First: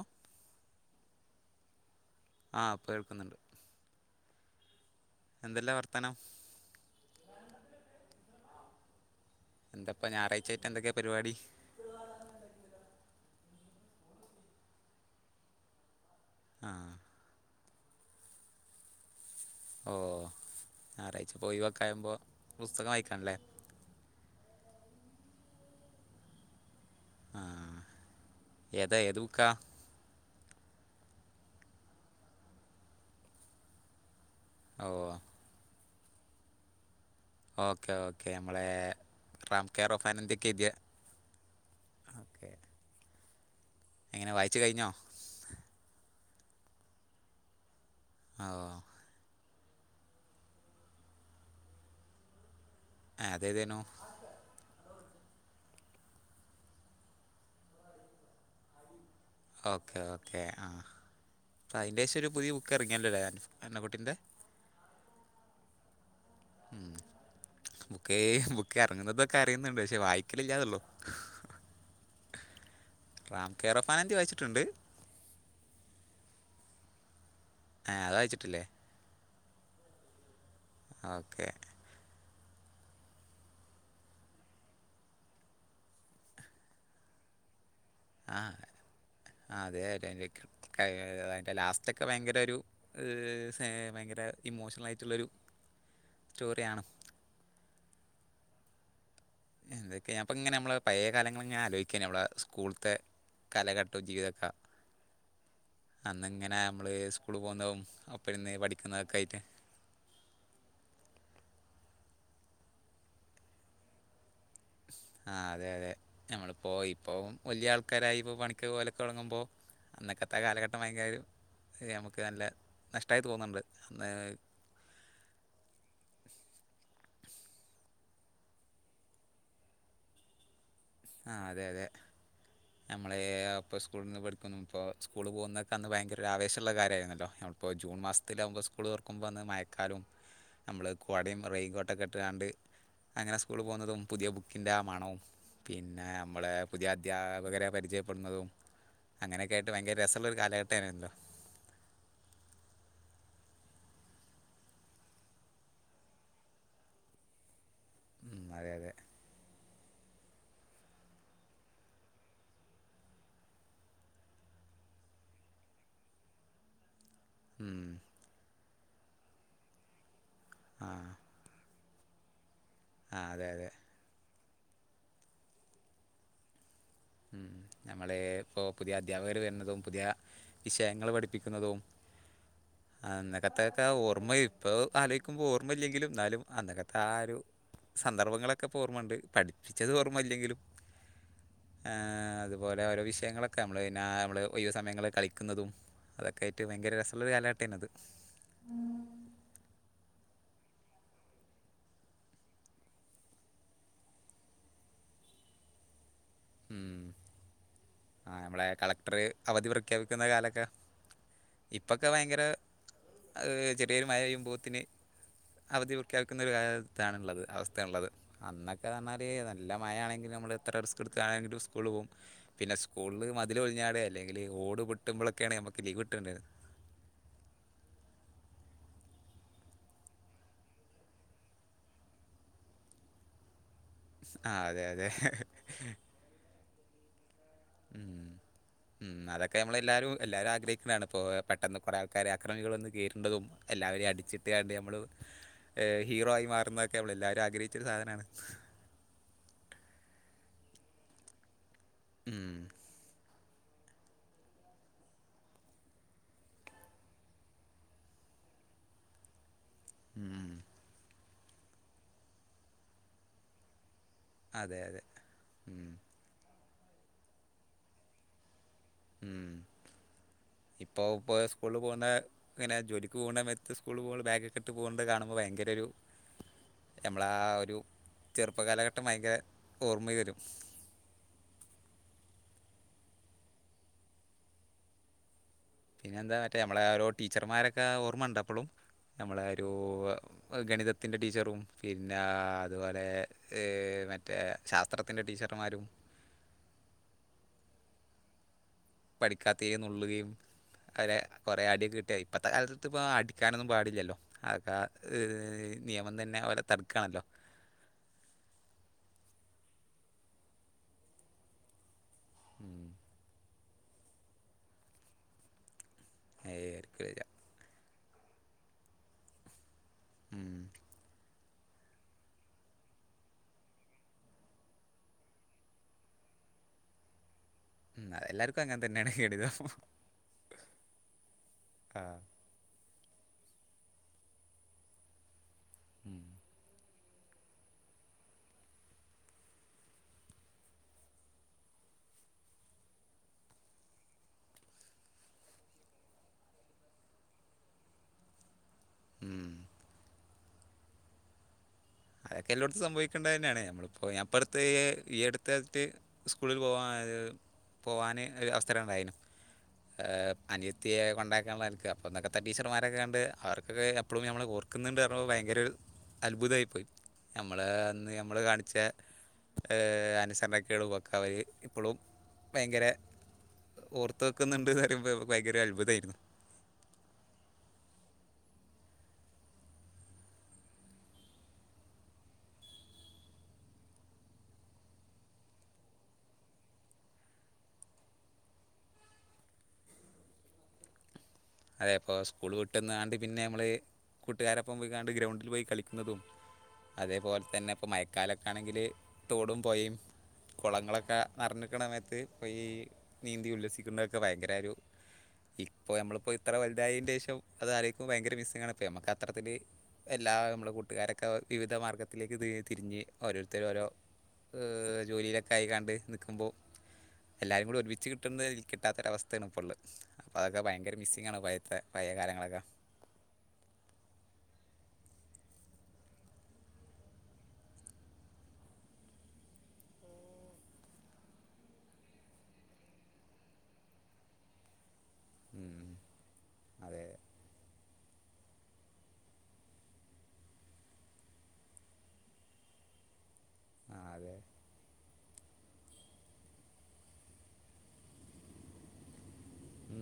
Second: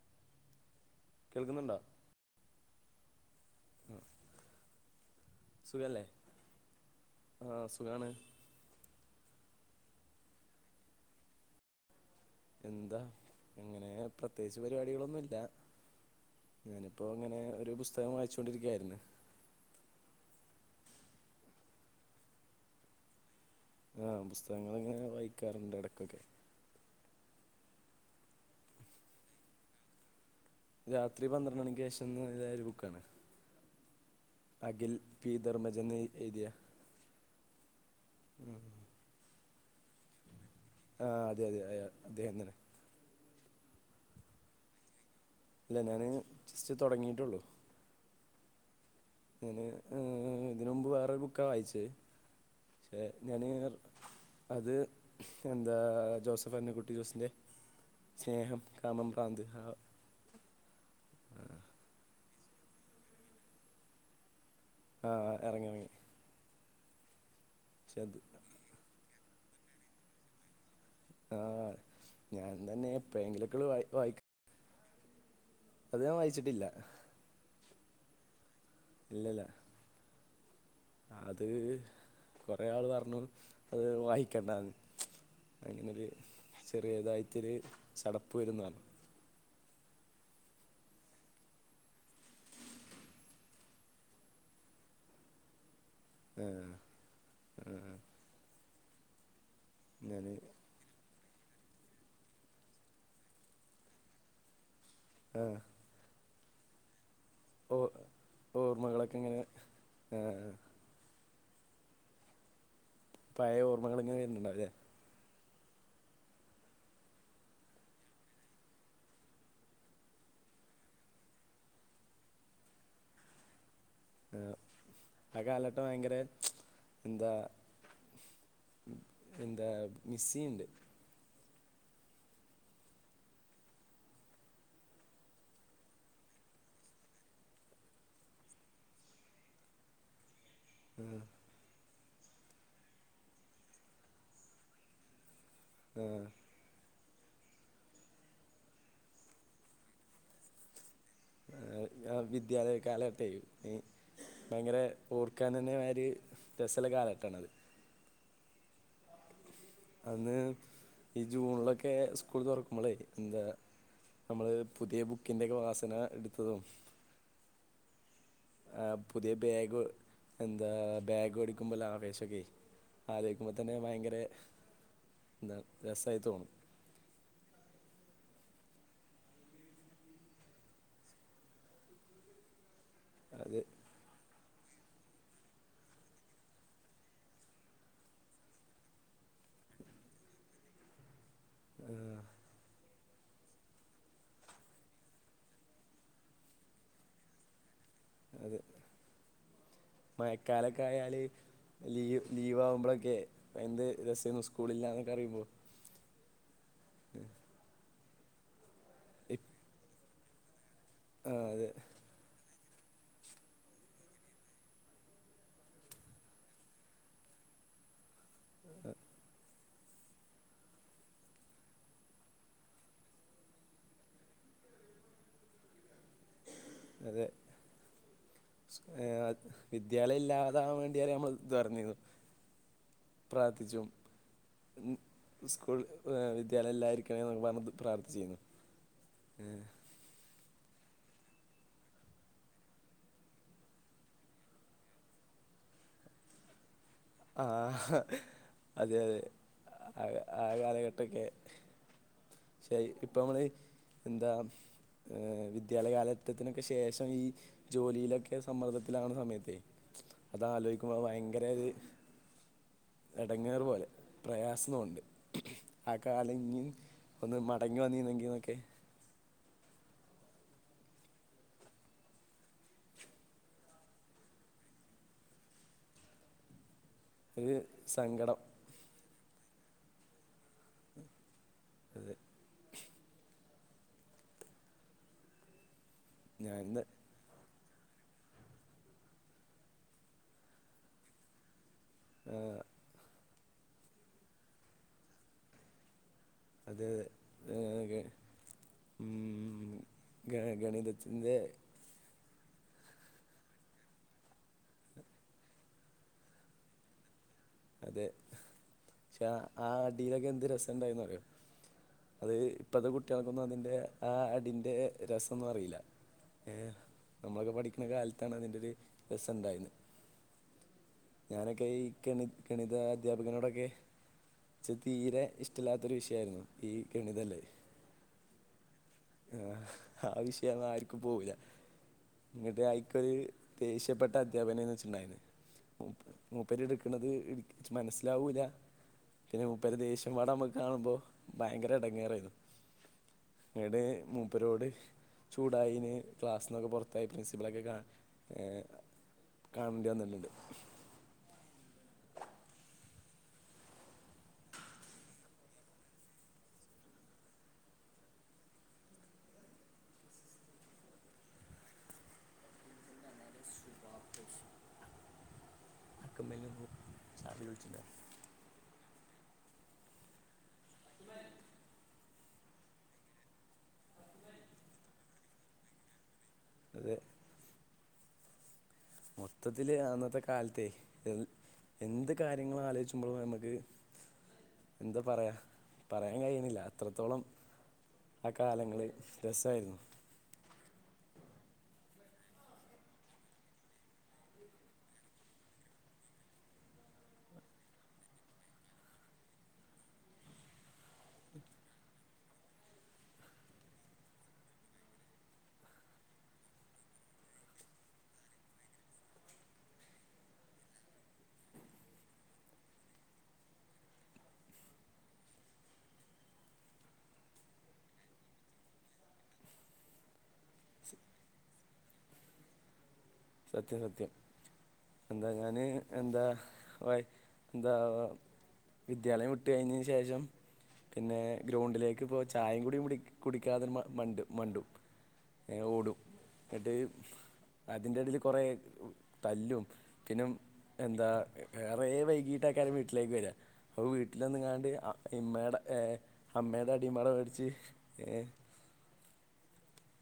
അഹ്. കേൾക്കുന്നുണ്ടോ? ആഹ് പ്പോ കേൾക്കുന്നുണ്ട്. എന്തെല്ലാ സുഖല്ലേ വർത്താനം ആഹ് സുഖാണ്. ഇപ്പൊ ഞായറാഴ്ചായിട്ട് എന്തൊക്കാ പരിപാടി? എന്താ അങ്ങനെ പ്രത്യേകിച്ച് പരിപാടികളൊന്നുംല്ല. ഞാനിപ്പോങ്ങനെ ഒരു പുസ്തകം വായിചോണ്ടിരിക്കായിരുന്നു. ഓഹ് ഞായറാഴ്ച പ്പൊയിവൊക്കെ ആവുമ്പോ പുസ്തകം വായിക്കാണ്ലേ? ആഹ് പുസ്തകങ്ങള്ങ്ങനെ വായിക്കാറ്ണ്ട് എടയ്ക്കൊക്കെ. ആഹ് ഏതാ എത് ബുക്ക്‌ ക? രാത്രി പന്ത്രണ്ട് മണിക്ക് ശേഷംഎനുള ഒരു ബുക്കാണ്. ഓ അഖിൽ പി ധർമ്മജൻ എഴുതിയ. ഓക്കെ ഓക്കെ ഉം. നമ്മളെ റാം കെയർ ഓഫൻ ന്തൊക്കെ എയ്തിയ. ആഹ് അതെ അതെ അയ അദ്ദേഹം തന്നെ. എങ്ങനെ വായിച്ചു കഴിഞ്ഞോ? ഇല്ല ഞാന് ജസ്റ്റ് തൊടങ്ങിട്ടൊള്ളൂ. ആഹ്. ഞാന് ഇതിന് മുമ്പ് വേറെ ബുക്കാ വായിചെയ്. ആ, എങ്ങനെ യർ. അതേതേനു അത് എന്താ ജോസഫ് അന്ന കുട്ടി ജോസിൻ്റെ സ്നേഹം. കാമം പ്രാന്ത്. ആ ഓക്കെ ഓക്കെ ആഹ് ആ, ഇപ്പോ അയിൻ്റെഷം ഒരു പുതിയ ബുക്ക് എറങ്ങില്ലല്ലേ അന്നക്കുട്ടിൻ്റെ. ആഹ് ആഹ് എറങ്ങി എറങ്ങി. ഉം അത് ബുക്ക് ബുക്ക് എറങ്ങുന്നതൊക്കെ അറിയുന്നുണ്ട് പക്ഷെ വായിക്കലില്ലാന്നേ ഉള്ളൂ ആഹ് ഞാൻ തന്നെ എപ്പഴെങ്കിലൊക്കെയുള്ളു വായി വായിക്ക ട്ടുണ്ട്. അത് ഞാൻ വായിച്ചിട്ടില്ല ഏഹ് അത് വായിച്ചിട്ടില്ലേ ഇല്ലില്ല അത് ഓക്കെ കൊറേ ആള് പറഞ്ഞു അത് വായിക്കണ്ടാന്ന്. അതിനൊരു ചെറിയ ഇതായിട്ടൊരു ചടപ്പ് വരൂന്ന് പറഞ്ഞു. ആഹ് അതെ [unintelligible] അതിന്റെ ലാസ്റ്റ് ഒക്കെ ഭയങ്കര ഒരു ഭയങ്കര ഇമോഷണലായിട്ടുള്ളൊരു [inaudible] സ്റ്റോറിയാണ് ആ ഇതൊക്കെ ഞാൻ അപ്പോ ഇങ്ങനെ നമ്മള് പയേ കാലങ്ങളിങ്ങനെ ആലോചിക്കാന് ഞമ്മടെ സ്കൂളിത്തെ കാലഘട്ടവും ജീവിതൊക്കെ ആഹ് അന്നിങ്ങനെ നമ്മള് സ്കൂളിൽ ഓ പോകുന്നതും ഒപ്പമിരുന്ന് പഠിക്കുന്നതൊക്കെ ആയിട്ട് ആഹ് പഴയ ഓർമ്മകൾ ഇങ്ങനെ വരുന്നുണ്ടാവും അല്ലേ ആഹ് അതെ അതെ നമ്മളിപ്പോ ഇപ്പോ വല്ല്യ ആൾക്കാരായി ഇപ്പോ പണിക്കൊക്കെ പോകലൊക്കെ തൊടങ്ങുമ്പോ അന്നക്കത്താ കാലഘട്ടം ഭയങ്കര ഒരു നമുക്ക് നല്ല നഷ്ടായി തോന്നുണ്ട് അന്ന് ആഹ് കാലഘട്ടം ഭയങ്കര എന്താ എന്താ മിസ്സ് ചെയ്യുന്നുണ്ട് ആഹ് അതെ അതെ നമ്മള് അപ്പ സ്കൂളീന്ന് പഠിക്കുന്നപ്പോ സ്കൂളിൽ പോകുന്നയൊക്കെ അന്ന് ഭയങ്കര ഒരു ആവേശമുള്ള കാര്യായിരുന്നല്ലോ ഇപ്പോ ജൂൺ മാസത്തിലാവുമ്പോ സ്കൂള് തുറക്കുമ്പോ അന്ന് മയക്കാലവും നമ്മള് ആ, കൊടയും റെയിൻകോട്ടൊക്കെ ഇട്ടാണ്ട് അങ്ങനെ സ്കൂളിൽ പോകുന്നതും പുതിയ ബുക്കിൻ്റെ ആ മണവും ആ, പിന്നെ നമ്മടെ പുതിയ അധ്യാപകരെ പരിചയപ്പെടുന്നതും അങ്ങനൊക്കെ ആയിട്ട് ഭയങ്കര രസള്ളൊരു കാലഘട്ടേനല്ലോ ആഹ് ആഹ് വിദ്യാലയ കാലഘട്ടവേ ഭയങ്കര ഓർക്കാനെന്നെ മാതിരി രസവുള്ള കാലഘട്ടമാണത് ഉം അതെ അതെ അന്ന് ഈ ജൂണിലൊക്കെ സ്കൂൾ തുറക്കുമ്പളേ എന്താ നമ്മള് പുതിയ ബുക്കിന്റെയൊക്കെ വാസന എടുത്തതും ഉം ആഹ് പുതിയ ബാഗ് എന്താ ബാഗ് മേടിക്കുമ്പോളുള്ള ആവേശമൊക്കെയെ ആ അതെ ആലോചിക്കുമ്പോ അതെ തന്നെ ഭയങ്കരെ രസവായി തോന്നും ഉം നമ്മള് ഇപ്പോ പുതിയ അദ്ധ്യാപകര് വരുന്നതും പുതിയ വിഷയങ്ങള് പഠിപ്പിക്കുന്നതും അത് അന്നക്കത്തെയൊക്കെ ഓർമ്മ ഇപ്പ ആലോചിക്കുമ്പോ ഓർമ്മയില്ലെങ്കിലും എന്നാലും അന്നക്കത്തെ ആ ഒരു സന്ദർഭങ്ങളൊക്കെ ഇപ്പോ ഓർമ്മയുണ്ട് പഠിപ്പിച്ചത് ഓർമ്മയില്ലെങ്കിലും ആ, ഏ അതുപോലെ ഓരോ വിഷയങ്ങളൊ ക്കെ നമ്മള് പിന്നെ ആ നമ്മള് ഒഴിവ് സമയങ്ങളിൽ കളിക്കുന്നതും അതൊക്കെ ആയിട്ട് ഭയങ്കര രസള്ളൊരു കാലഘട്ടമായിരുന്നു അത് അതെ മയക്കാലൊക്കായാല് ലീവ് ലീവാവുമ്പളൊക്കെയെ എന്ത് രസേന്നു സ്കൂളില്ലാന്നൊക്കെ അറിയുമ്പോൾ ഉം ആ നമ്മളെ കളക്ടർ ഇപ്- അവധി പ്രഖ്യാപിക്കുന്ന കാലൊക്കെ ആ, അതെ ഇപ്പൊക്കെ ഭയങ്കര ചെറിയൊരു മഴ പെയ്യ്മ്പോത്തിന് അവധി പ്രഖ്യാപിക്കുന്ന ന്നഒരു കാലത്താണ്ണുള്ളത് അവസ്ഥയാണുള്ളത് അന്നൊക്കെ ന്നർഞ്ഞാൽ നല്ല മഴാണെങ്കിലും നമ്മള് എത്ര റിസ്ക് ട്ത്താണെങ്കിലും സ്കൂള് പോകും പിന്നെ സ്കൂളിൽ മതിൽ പൊള്ഞ്ഞാടെ അല്ലെങ്കിൽ ഓട് പൊട്ടുമ്പളൊക്കേണ് നമുക്ക് ലീവ് കിട്ട്ണെ അതെ വിദ്യാലയ ല്ലാതാവാൻ വേണ്ടിവരെ നമ്മൾ ദുആര്ന്നീര്ന്നു പ്രാർത്ഥിച്ചും ആ അതെ ഉം അതെ സ്കൂൾ എ സെലല്ലാതിർക്കണേ ന്നൊക്കെ പറഞ് ദു ഉം ഉം അതൊക്കെ നമ്മളെല്ലാരും എല്ലാവരും ആഗ്രഹിക്ക്‌ണാണ് പ്പോ പെട്ടെന്ന് കൊറെആൾക്കാര ക്രമികളന്ന് കേറ്ണ്ടതും എല്ലാവരെയും അടിച്ചിട്ട് കണ്ട് നമ്മൾ ഹീറോ ആയി മാറുന്നതൊ ക്കെ നമ്മൾ എല്ലാരും ആഗ്രഹിച്ചരു ആഹ് സാധനാണ് അതെ യതെ ആ ആ കാലഘട്ടൊക്കെ ഉം ഇപ്പൊ നമ്മള് എന്താ വിദ്യാലയ കാലഘട്ടത്തിനൊക്കെ ശേഷം ഈ ജോലിയിലൊക്കെ സമ്മർദ്ദത്തിലാവണ സമയത്തെ ഉം അതാലോയിക്കുമ്പോ ഭയങ്കര ഒരു എടങ്ങേറ് പോലെ പ്രയാസം അതെ തോന്നുണ്ട് അതെ ഉം ആ കാലം ഇഞ്ഞി ഒന്ന് മടങ്ങി വന്നിന്നെങ്കിൽന്നൊക്കെ [inaudible] ഇപ്പോ പോയ സ്കൂളിൽ പോണ ഇങ്ങനെ ജോലിക്ക് പോകണ്ട സമയത്ത് സ്കൂൾ പോ ബാഗക്കെട്ട് പോകണത് കാണുമ്പോ ഭയങ്കര ഒരു [inaudible] നമ്മളാ ഒരു ചെറുപ്പ കാലഘട്ടം ഭയങ്കര ഓർമ്മ വരും അതേ പിന്നെന്താ മറ്റേ നമ്മളെ ഞാനിന്ന് ഒരു ടീച്ചർമാരൊക്കെ ഓർമ്മണ്ടൊ പ്പോളും നമ്മളെ ഒരു ഗണിതത്തിൻ്റെ ടീച്ചറും പിന്നാ അതുപോലെ മറ്റേ ശാസ്ത്രത്തിൻ്റെ ടീച്ചർമാരും അതേ അതെ പഠിക്കാതേനു നുള്ളുകയും അരെ ഗണിതത്തിൻ്റെ കുറെ അടിയൊക്കെ കിട്ടിയ ഇപ്പോഴത്തെ കാ ലത്ത് പ്പോ അടിക്കാനൊന്നും പാടില്ലല്ലോ അതൊക്കെ നിയമം തന്നെ ഓരെ തടുക്കാണല്ലോ അതെ ക്ഷെ ആ അടിയിലൊക്കെ എന്ത് രസണ്ടായിന്ന് അറിയോ അത് ഇപ്പത്തെ കുട്ടികൾക്കൊന്നും അതിന്റെ ആ അടിന്റെ രസൊന്നും അറീല്ല ഏ ഏഹ്, ആയിരിക്കില്ല നമ്മളൊക്കെ പഠിക്കുന്ന കാലത്താണ് അതിന്റെറ ഒരു രസണ്ടായീന്നത് ഉം ഞാനൊക്കെ ഈഗണി ഗണിത അധ്യാപകനോടൊക്കെ ഇച്ച് തീരെ ഇഷ്ടല്ലാത്തൊരു വിഷയയിരുന്നു ഈ ഗണിതല് ഉം അ തെല്ലാർക്കും അങ്ങനെ തന്നെണ് ആഹ്ആ വിഷയൊന്നും ആർക്കും പോവൂല്ല ആ. എന്നിട്ട് അയിക്ക്‌ഒരു ദേഷ്യപ്പെട്ട അധ്യാപനന്ന് ച്ചുണ്ടായിരുന്നത് മൂപ്പരുടെ ക്കണത് ഇച്ച് മനസ്സിലാവൂല പിന്നെ മുപ്പരെ ദേഷ്യപാടെ നമുക്ക് കാണുമ്പോഭയങ്കര എടങ്ങേറയിരുന്നു ങ്ങട് മൂപ്പരോട് ചൂടായിന് ക്ലാസ്സിന്നൊക്കെ പുറത്താക്കി പ്രിൻസിപ്പളൊക്കെ കാ ഉം കാണണ്ടി വന്നിട്ടുണ്ട് എല്ലോട്ത്തും സംഭവിക്കേണ്ടതന്നേണ് നമ്മളിപ്പോ ഞാൻപ്പടുത് ഈ അടുതാൽത്ത് സ്കൂൾല് പോവാ പോവാന് ഒര് അവസരം ഉണ്ടായിരുന്നു. അനിയത്തിയെ കൊണ്ടാക്കാന്നെലക്ക് അപ്പോ [unintelligible] ടീച്ചർമാരൊക്ക കണ്ട് അവർക്കൊക്കെ എപ്പളും നമ്മളെ ഓർ ർക്കുന്നുണ്ട് പറഞ്ഞപ്പോ ഭയങ്കര ഒരു അത്ഭുതായി പ്പോയി സാറ് ഞമ്മളെ വിളിച്ചിട്ടുണ്ടായിരുന്നു അന്ന് നമ്മള് കാണി ച്ച ആ അനുസരണക്കേളുമൊക്കെ അവര് ഇപ്പോഴും ഭയങ്കര ഓർത്ത് വെക്കുന്നുണ്ട് പറീമ്പോ നമ്മക്ക് ഭയങ്കര അത്ഭുതായിരുന്നു. [inaudible] മൊത്തത്തില് അന്നത്തെ കാൽതെയ് എന്ത് കാര്യങ്ങളും ആലോയ്ച്ചുമ്പോളും ഞമ്മക്ക് എന്താ പറയാ പറയാൻ കഴിയ്ണില്ല അത്രത്തോളം ആ കാലങ്ങള് രസായിരുന്നു. അതെ പ്പോ സ്കൂൾ വിട്ടന്നാണ്ട് പിന്നെ മ്മള് കൂട്ടാരൊപ്പം പോയി ങ്ങാണ്ട് ഗ്രൗണ്ടിൽ പോയി കളിക്കുന്നതും അതേപോലെ തന്നെ ഇപ്പ മയക്കാലൊക്കെ ആണെങ്കില് തോടും പൊയേം കൊളങ്ങളൊക്കെ നേറഞ്ഞിക്ക്ണ നേരത്ത് ഇ ഈ നീന്തി ഉല്ലസിക്കുന്നതൊക്കെ ഭയങ്കര ഒരു ഇപ്പൊ നമ്മളിപ്പോ ഇത്ര വലുതായീന്റെ ശേഷം അതാലോയ്ക്കുമ്പോ ഭയങ്കര മിസ്സിങ്ങ് ആണ് ഇപ്പ ഞമ്മക്ക് അത്രത്തില് എല്ലാ മ്മളെ കൂട്ടുകാരൊക്കെ വിവിധ മാർഗത്തിലേക്ക് തി തിരിഞ്ഞ് ഓരോരുത്തരു ഓരോ ജോലിയിലൊക്കെ ആയി ങ്ങാണ്ട് നിക്കുമ്പോ എല്ലരും കൂടെ ഒരുമിച്ച് കിട്ടുന്നത് കിട്ടാത്തൊര അവസ്തേണ് ഇപ്പോള്ളത്. അതൊക്കെ ഭയങ്കര മിസ്സിങ്ങാണ് പയത്തെ പയേ കാലങ്ങളൊക്കെ. സത്യം സത്യം. എന്താ ഞാന് എന്താ വാ ന്താ വിദ്യാലയം വിട്ടുകഴിഞ്ഞീന് ശേഷം പിന്നെ ഗ്രൗണ്ടിലേക്കിപ്പോ ചായിം കൂടി കുടി കുടിക്കാതെ മ മണ്ട് മണ്ടും. ഏ ഓടും ന്ന്ട്ട് അതെ അതിന്റെടീല് കൊറേ തല്ലും പിന്നെ എന്താ ഏറെ വൈകീട്ടൊക്കെയാണു വീട്ടിലേക്കു വരാ. അപ്പൊ ആ അതെ വീട്ടിലന്ന്ങ്ങാണ്ട് അ ഇമ്മേടേ ഏ അമ്മേടേ അടിംബാടെ മേടിച്ച് ഏ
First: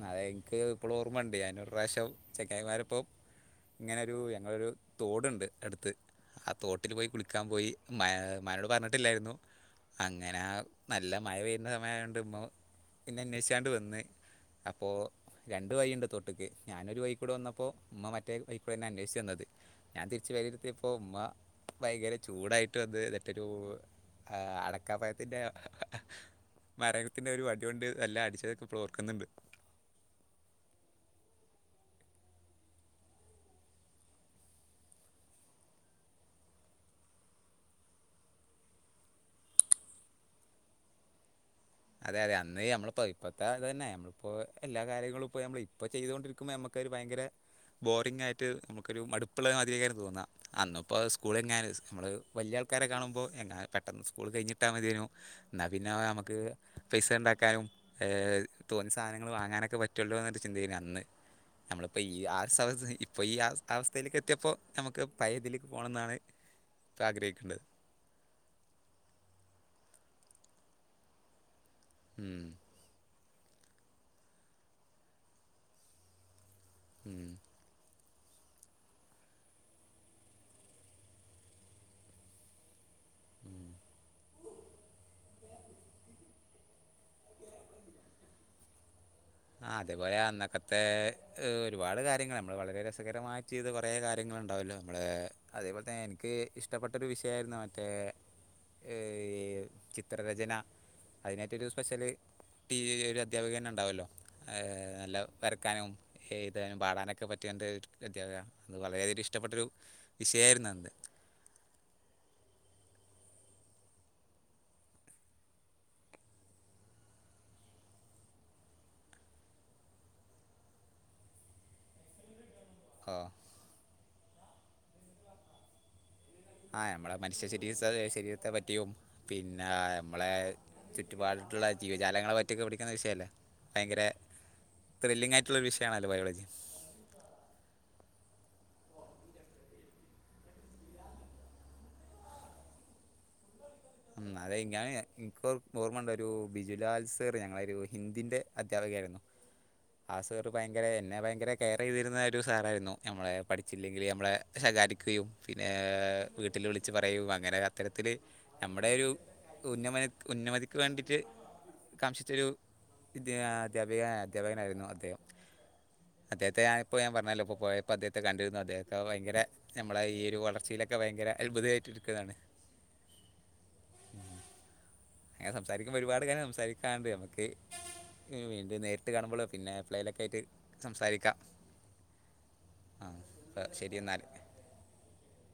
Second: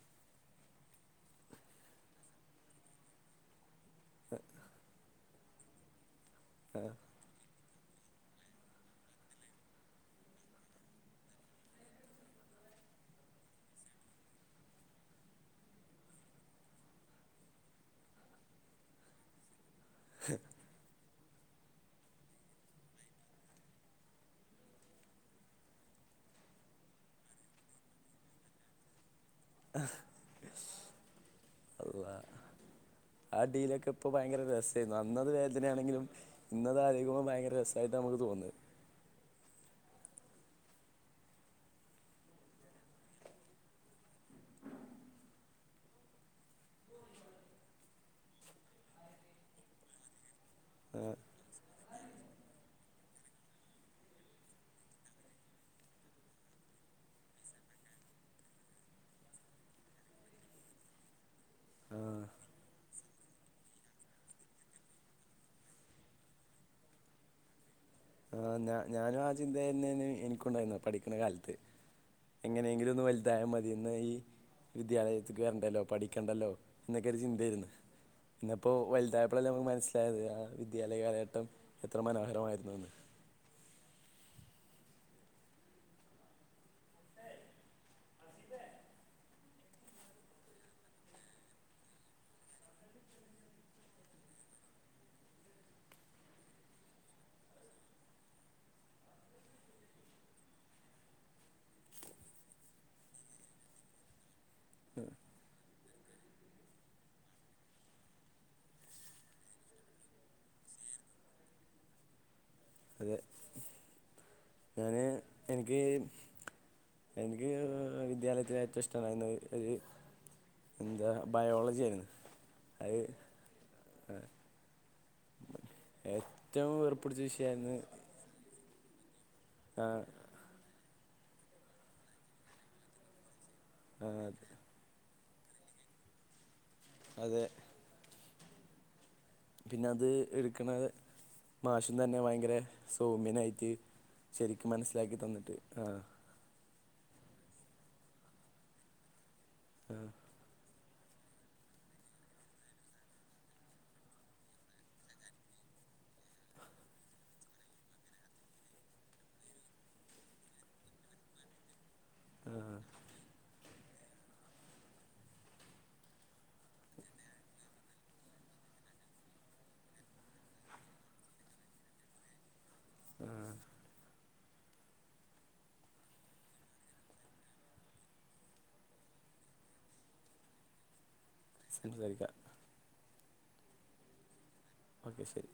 അയ് ക്ക് പ്പളും ഓർമ്മണ്ട് ഞാനൊരു പ്രാവശ്യം ചെങ്ങായിമാരപ്പം ഇങ്ങനെയൊരു ഞങ്ങളൊരു തോട്ണ്ട് അടുത്ത് ആ തോട്ടില് പോയികുളിക്കാൻ പോയി ഉമ്മാ ഉമ്മാനോടു പറഞ്ഞിട്ടില്ലായിരുന്നു. അങ്ങനെ ആഹ് നല്ല മഴ പെയ്യുന്ന സമയായൊണ്ട് ഉമ്മ പിന്നെ അന്വേഷിച്ചാണ്ട് വന്ന്. അപ്പോ രണ്ടുവഴിണ്ട് തൊട്ടിക്ക് ഞാനൊരു വഴിയികൂടെവന്നപ്പോ ഉമ്മ മറ്റേ വഴീക്കൂടെ ന്നെന്വേഷിച്ചു വന്നത്. ഞാൻ തിരിച്ചു പേരീല് ലത്തിപ്പോ ഉമ്മ ഭയങ്കരചൂടായിട്ടുവന്ന് മറ്റൊരു ആ അടക്കാപഴത്തിന്റെ നാരകത്തിന്റെയൊരു വടിയൊണ്ട് എല്ലാം അടിച്ചതൊക്കെയിപ്പോളോർക്കുന്നുണ്ട്. അള്ളാ. ആഹ് ഡീലൊക്കെപ്പൊ ഭയങ്കര രസെര്ന്നു അന്നതുവേദനയാണെങ്കിലും. ഇന്നത്‌ ആലോയിക്കുമ്പോ ഭയങ്കര രസായിട്ട നമുക്കുതോന്ന്. അതെ അതെ അന്ന് നമ്മള്പ്പോ ഇപ്പത്തെയതു തന്നെ. പ്പൊ എല്ലാ കാര്യങ്ങളും ഇപ്പ ഞമ്മള് ഇപ്പൊ ചെയ്തൊണ്ടിരിക്കുമ്പോ ഞമ്മക്കരു ഭയങ്കരേ ബോറിങ്ങായിട്ട് നമുക്കൊരു മടുപ്പുള്ള മാതിരിയ്ക്കാരം തോന്ന്ആ അന്ന് പ്പോ ആ, സ്കൂള് ഏ നമ്മളു വല്ല്യയ ആൾക്കാരെ കാണുമ്പോ എങ്ങാ പെട്ടെന്ന് സ്കൂള് കഴിഞ്ട്ടാ മതിയാര്ന്നു ന്നാപിന്നെ ഞമ്മക്ക് പൈസയുണ്ടാക്കാനും ഏഹ് തോന്നിയസാധനങ്ങള് വാങ്ങാനൊക്കെ പറ്റുള്ളൂ ചിന്തയിലന്ന് ആ, നമ്മള്പ്പോ യീ ആഹ് സമയത്ത് ഇപ്പൊയീ ആ അവസ്ഥയിൽ ക്കെത്തിയപ്പോ നമുക്ക് പയേതില് പോണന്നാണ് പ്പ ആഗ്രഹിക്കേണ്ടത്. ആഹ്, ഞാ. ഞാനും ആചിന്തതന്നെയാണെനിക്കുണ്ടായിരുന്നെ, പഠിക്കണ കാലത്ത് ഉം എങ്ങനെയെങ്കിലൊന്ന് വൽതായമതിയേന്ന ഈ വിദ്യാലയത്തിക്ക് വെർണ്ടല്ലോ പഠിക്കണ്ടല്ലോ എന്നൊക്കെര് ഉം ചിന്തേര്ന്ന് ഇന്ന്പ്പൊ വൽതായപ്പളല്ലേ നമുക്ക്മനസ്സിലായത് ആ വിദ്യാലയകാലഘട്ടം എത്ര മനോഹരമായിരുന്നുഎന്ന് ആഹ് അതേപോലെ അന്നക്കത്തെ ഇ ഒരുപാടുകാര്യങ്ങള് നമ്മള് വളരെ രസകരമാക്കെയ്തകുറെ കാര്യങ്ങളുണ്ടാവൊല്ലോ മ്മളേ അതേപോൽതന്നെ എനിക്ക് ഇഷ്ടപ്പെട്ടൊരു വിഷയയിരുന്നു മറ്റേ എ ഈ ചിത്രരചന അയ്നായിട്ടൊരു സ്പെഷ്യല് ടീ ഒരു അധ്യാപക തന്നെഇണ്ടാവൊല്ലോ അഹ് നല്ല വരക്കാനും, എഴുതാനും പാടാനൊക്കെപറ്റിയ എന്ത് [unintelligible] അധ്യപിക അന്ന് വളരെയധികൊരു ഇഷ്ടപ്പെട്ടൊരു വിഷയേയ്ര്ന്നന്ന് അത് ഞാന് എനിക്ക് എനിക്ക് വിദ്യാലയത്തിലേറ്റവും ഇഷ്ടമായിരുന്നയൊരു ഒര് എന്താ, ബയോളജിയായിരുന്നു അത് ഓ ഏ ആഹ്, നമ്മളെമനുഷ്യ ശരീസ്തത് ശരീരത്തെ പറ്റിയും പിന്നെ ആ അമ്മളെ ചുറ്റുപാടത്തുള്ള ജീവജാലങ്ങളെപറ്റിയൊക്കെ പഠിക്കുന്ന വിഷയല്ലേ ഭയങ്കരെ ആ ത്രില്ലിംങ്ങായിറ്റ്ള്ള ഒരു വിഷയാണല്ലോ ബയോളജി അതെ പിന്നെ അത് ഇട്ക്ക്ണത് മാഷുംതന്നെ ഭയങ്കര സൗമ്യനായിറ്റ് അത് ശരിക്കും ഞാൻ മനസ്സിലാക്കി എനിക്ക് തന്നിട്ട് ആഹ് ഓർമ്മയുണ്ട് ഒരു ബിജുലാൽ സേറ് ഞങ്ങളൊരുഹിന്ദിന്റെ അധ്യാപകയായിരുന്നു ആ സേറ് ഭയ ങ്കരെ എന്നെ ഭയങ്കരെ കെയർചെയ്തിരുന്ന ഒരു സാറായിരുന്നു. ഞമ്മളെ പഠിച്ചില്ലെങ്കിലും ഞമ്മളെ ശകാരിക്കുകയും പിന്നെ വീട്ട്ല് വിളിച്ചുപറയും അങ്ങനെഅത്തരത്തില് ഞമ്മടെയൊരു ഉന്നമന ഉന്നമതിക്കുവേണ്ടിയിട്ട് കാംഷിച്ചൊരു ആ വിദ്യ അധ്യാപിക അധ്യാപകനായിരുന്നു അദ്ദേഹം അദ്ദേഹത്തെ ആഹ് ഇപ്പോഞാൻ പറഞ്ഞല്ലോ ഇപ്പോ പോയപ്പോ അദ്ദേഹത്തെ കണ്ടിരുന്നു അദ്ദേത്തെ ഭയങ്കരെ ഞമ്മളെ ഈ ഒരു വളർച്ചയിലൊക്കെ ഭയങ്കര അത്ഭുതമായിട്ടിരിക്കേതാണ് ആഹ് അങ്ങനെ സംസാരിക്കുമ്പോ ഒരുപാട് കാര്യം സംസാരിക്കാണ്ട് നമുക്ക് വീണ്ടും നേരിട്ട് കാണുമ്പളോ പിന്നെ എപ്പളേലൊക്കെ ആയിട്ട് സംസാരിക്കാ സംസാരിക്ക ആഹ് ശരി എന്നാല് ഓക്കെ ശരി